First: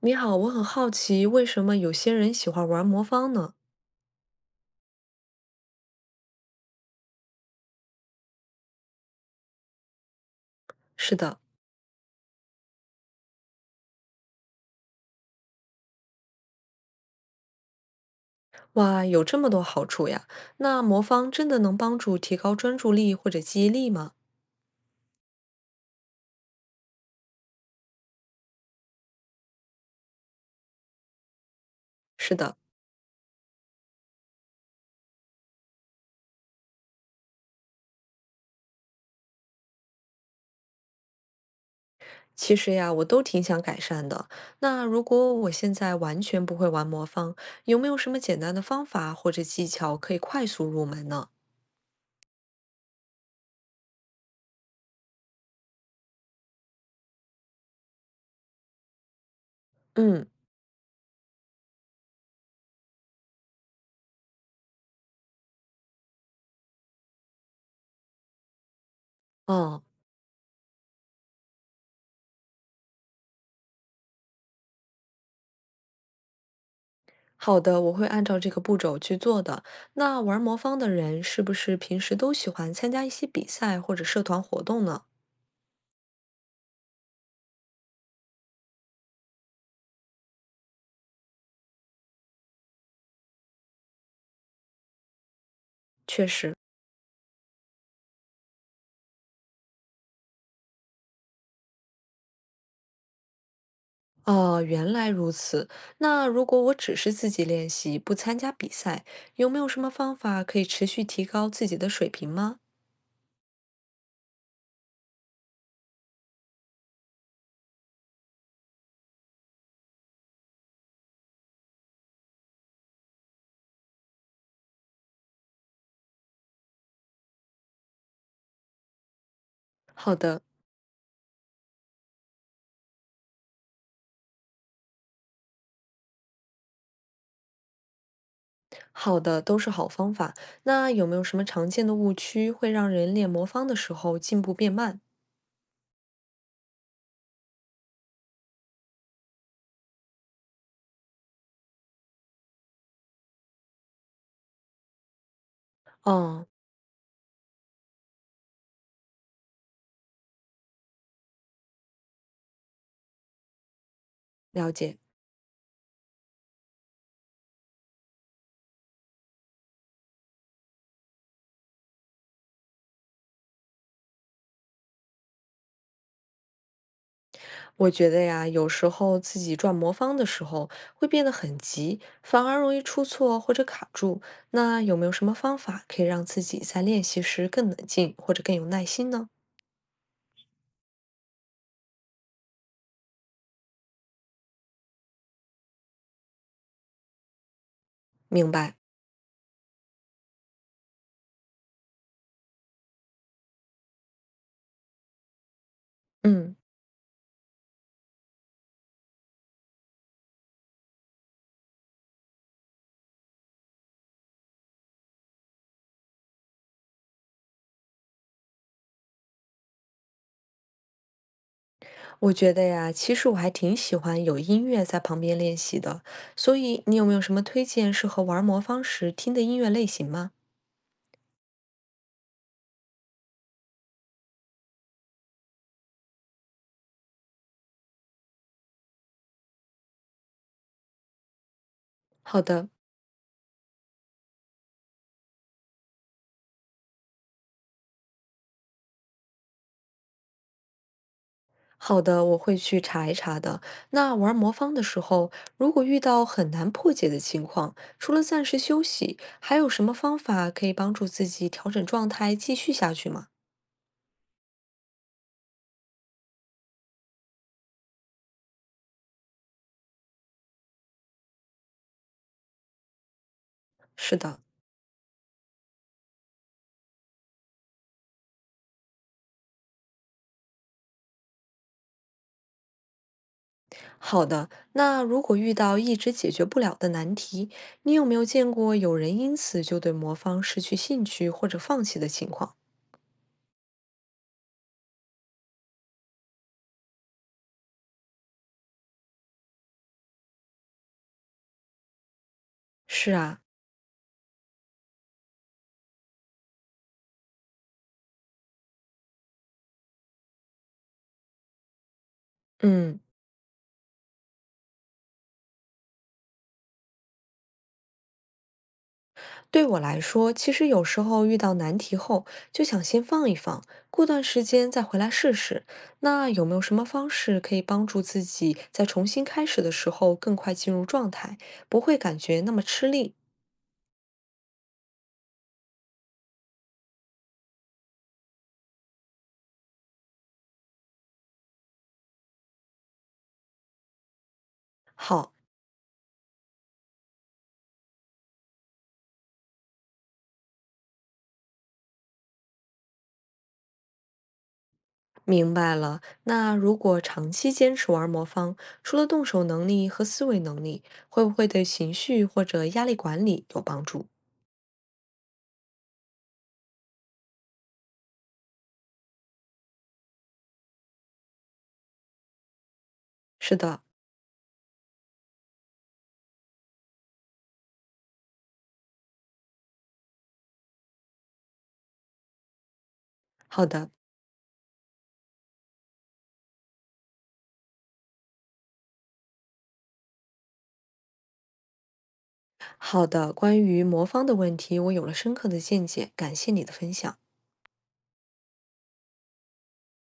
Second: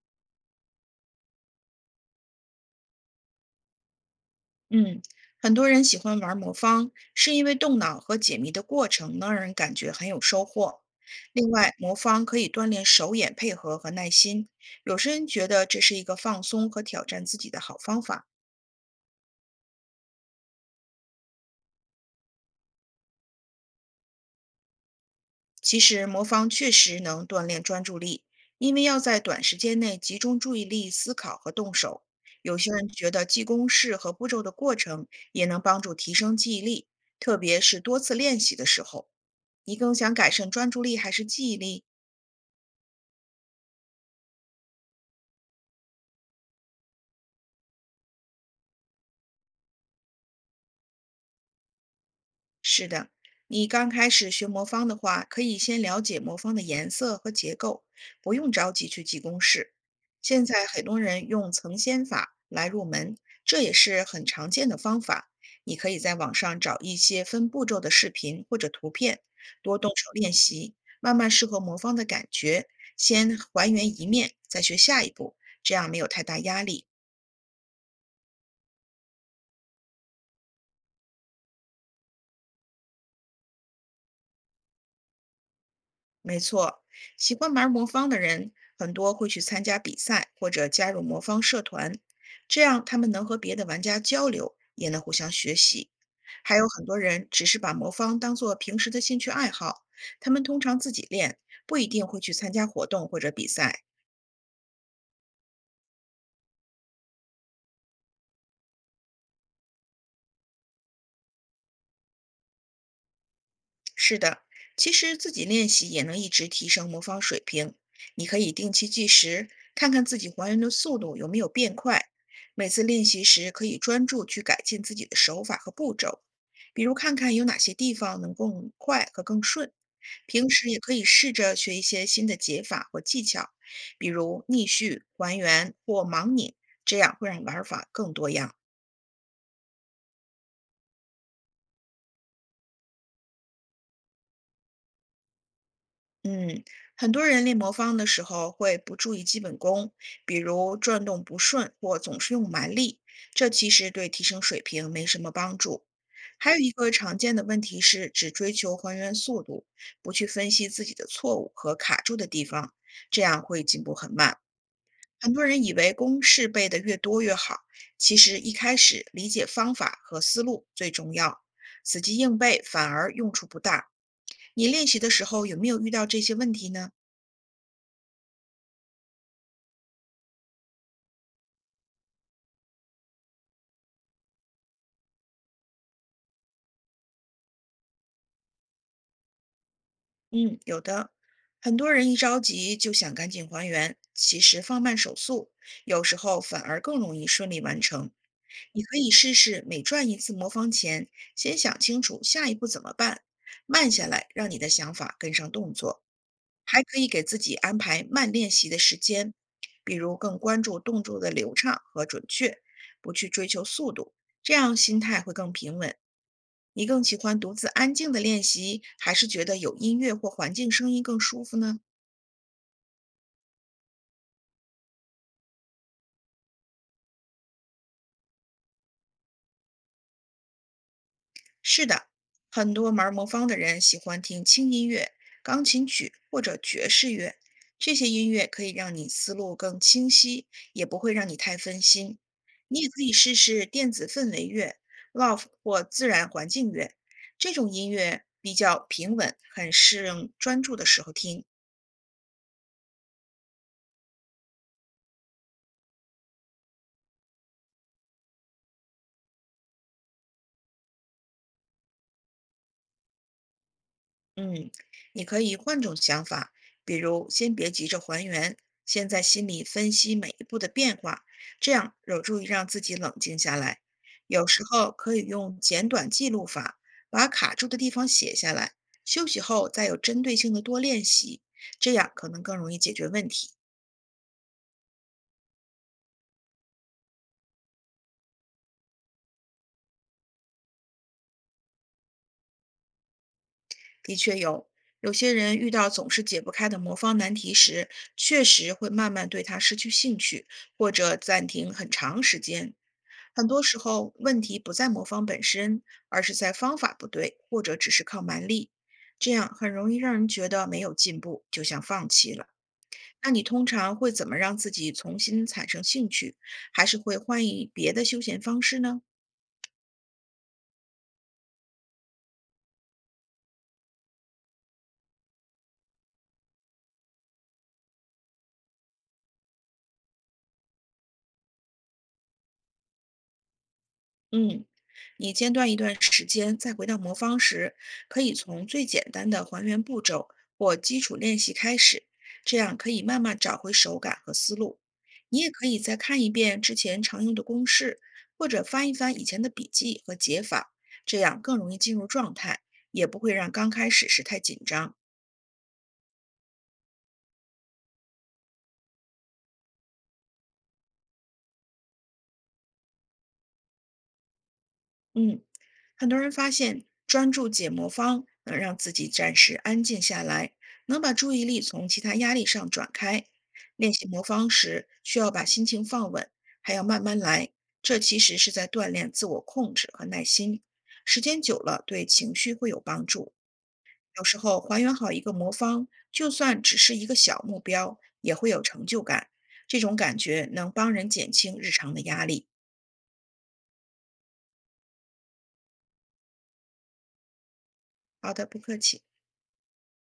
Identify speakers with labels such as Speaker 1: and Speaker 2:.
Speaker 1: 你好，我很好奇，为什么有些人喜欢玩魔方呢？
Speaker 2: 嗯，很多人喜欢玩魔方，是因为动脑和解谜的过程能让人感觉很有收获。
Speaker 1: 是的，
Speaker 2: 另外，魔方可以锻炼手眼配合和耐心，有些人觉得这是一个放松和挑战自己的好方法。
Speaker 1: 哇，有这么多好处呀！那魔方真的能帮助提高专注力或者记忆力吗？
Speaker 2: 其实魔方确实能锻炼专注力，因为要在短时间内集中注意力思考和动手。
Speaker 1: 是的，
Speaker 2: 有些人觉得记公式和步骤的过程也能帮助提升记忆力，特别是多次练习的时候。你更想改善专注力还是记忆力？
Speaker 1: 其实呀，我都挺想改善的。那如果我现在完全不会玩魔方，有没有什么简单的方法或者技巧可以快速入门呢？
Speaker 2: 你刚开始学魔方的话，可以先了解魔方的颜色和结构，不用着急去记公式。
Speaker 1: 嗯，
Speaker 2: 现在很多人用层先法来入门，这也是很常见的方法。你可以在网上找一些分步骤的视频或者图片，多
Speaker 1: 哦，
Speaker 2: 动手练习，慢慢适合魔方的感觉，先还原一面，再学下一步，这样没有太大压力。
Speaker 1: 好的，我会按照这个步骤去做的。那玩魔方的人是不是平时都喜欢参加一些比赛或者社团活动呢？
Speaker 2: 没错，喜欢玩魔方的人很多会去参加比赛或者加入魔方社团，这样他们能和别的玩家交流，也能互相学习。
Speaker 1: 确实。
Speaker 2: 还有很多人只是把魔方当做平时的兴趣爱好，他们通常自己练，不一定会去参加活动或者比赛。
Speaker 1: 哦，原来如此。那如果我只是自己练习，不参加比赛，有没有什么方法可以持续提高自己的水平吗？
Speaker 2: 是的，其实自己练习也能一直提升魔方水平。你可以定期计时，看看自己还原的速度有没有变快。每次练习时，可以专注去改进自己的手法和步骤，比如看看有哪些地方能更快和更顺。
Speaker 1: 好的，
Speaker 2: 平时也可以试着学一些新的解法或技巧，比如逆序、还原或盲拧，这样会让玩法更多样。
Speaker 1: 好的，都是好方法。那有没有什么常见的误区会让人练魔方的时候进步变慢？
Speaker 2: 嗯，很多人练魔方的时候会不注意基本功，比如转动不顺或总是用蛮力，这其实对提升水平没什么帮助。
Speaker 1: 哦，
Speaker 2: 还有一个常见的问题是，只追求还原速度，不去分析自己的错误和卡住的地方，这样会进步很慢。
Speaker 1: 了解。
Speaker 2: 很多人以为公式背得越多越好，其实一开始理解方法和思路最重要，死记硬背反而用处不大。你练习的时候有没有遇到这些问题呢？
Speaker 1: 我觉得呀，有时候自己转魔方的时候会变得很急，反而容易出错或者卡住。那有没有什么方法可以让自己在练习时更冷静或者更有耐心呢？
Speaker 2: 嗯，有的。很多人一着急就想赶紧还原，其实放慢手速，有时候反而更容易顺利完成。
Speaker 1: 明白，
Speaker 2: 你可以试试每转一次魔方前，先想清楚下一步怎么办，慢下来，让你的想法跟上动作。
Speaker 1: 嗯。
Speaker 2: 还可以给自己安排慢练习的时间，比如更关注动作的流畅和准确，不去追求速度，这样心态会更平稳。你更喜欢独自安静的练习，还是觉得有音乐或环境声音更舒服呢？
Speaker 1: 我觉得呀，其实我还挺喜欢有音乐在旁边练习的，所以你有没有什么推荐适合玩魔方时听的音乐类型吗？
Speaker 2: 是的，很多玩魔方的人喜欢听轻音乐、钢琴曲或者爵士乐，这些音乐可以让你思路更清晰，也不会让你太分心。
Speaker 1: 好的，
Speaker 2: 你也可以试试电子氛围乐、love 或自然环境乐，这种音乐比较平稳，很适应专注的时候听。
Speaker 1: 好的，我会去查一查的。那玩魔方的时候，如果遇到很难破解的情况，除了暂时休息，还有什么方法可以帮助自己调整状态，继续下去吗？
Speaker 2: 嗯，你可以换种想法，比如先别急着还原，先在心里分析每一步的变化，这样有助于让自己冷静下来。
Speaker 1: 是的。
Speaker 2: 有时候可以用简短记录法，把卡住的地方写下来，休息后再有针对性的多练习，这样可能更容易解决问题。
Speaker 1: 好的，那如果遇到一直解决不了的难题，你有没有见过有人因此就对魔方失去兴趣或者放弃的情况？
Speaker 2: 的确有，有些人遇到总是解不开的魔方难题时，确实会慢慢对它失去兴趣，或者暂停很长时间。
Speaker 1: 是啊，
Speaker 2: 很多时候，问题不在魔方本身，而是在方法不对，或者只是靠蛮力。这样很容易让人觉得没有进步，就像放弃了。
Speaker 1: 嗯，
Speaker 2: 那你通常会怎么让自己重新产生兴趣，还是会换一别的休闲方式呢？
Speaker 1: 对我来说，其实有时候遇到难题后，就想先放一放，过段时间再回来试试。那有没有什么方式可以帮助自己在重新开始的时候更快进入状态，不会感觉那么吃力？
Speaker 2: 嗯，你间断一段时间，再回到魔方时，可以从最简单的还原步骤或基础练习开始，这样可以慢慢找回手感和思路。
Speaker 1: 好，
Speaker 2: 你也可以再看一遍之前常用的公式，或者翻一翻以前的笔记和解法，这样更容易进入状态，也不会让刚开始时太紧张。
Speaker 1: 明白了。那如果长期坚持玩魔方，除了动手能力和思维能力，会不会对情绪或者压力管理有帮助？
Speaker 2: 嗯。很多人发现，专注解魔方能让自己暂时安静下来，能把注意力从其他压力上转开。
Speaker 1: 是的，
Speaker 2: 练习魔方时，需要把心情放稳，还要慢慢来。这其实是在锻炼自我控制和耐心。时间久了，对情绪会有帮助。
Speaker 1: 好的，
Speaker 2: 有时候还原好一个魔方，就算只是一个小目标，也会有成就感。这种感觉能帮人减轻日常的压力。
Speaker 1: 好的。关于魔方的问题，我有了深刻的见解，感谢你的分享。
Speaker 2: 好的，不客气。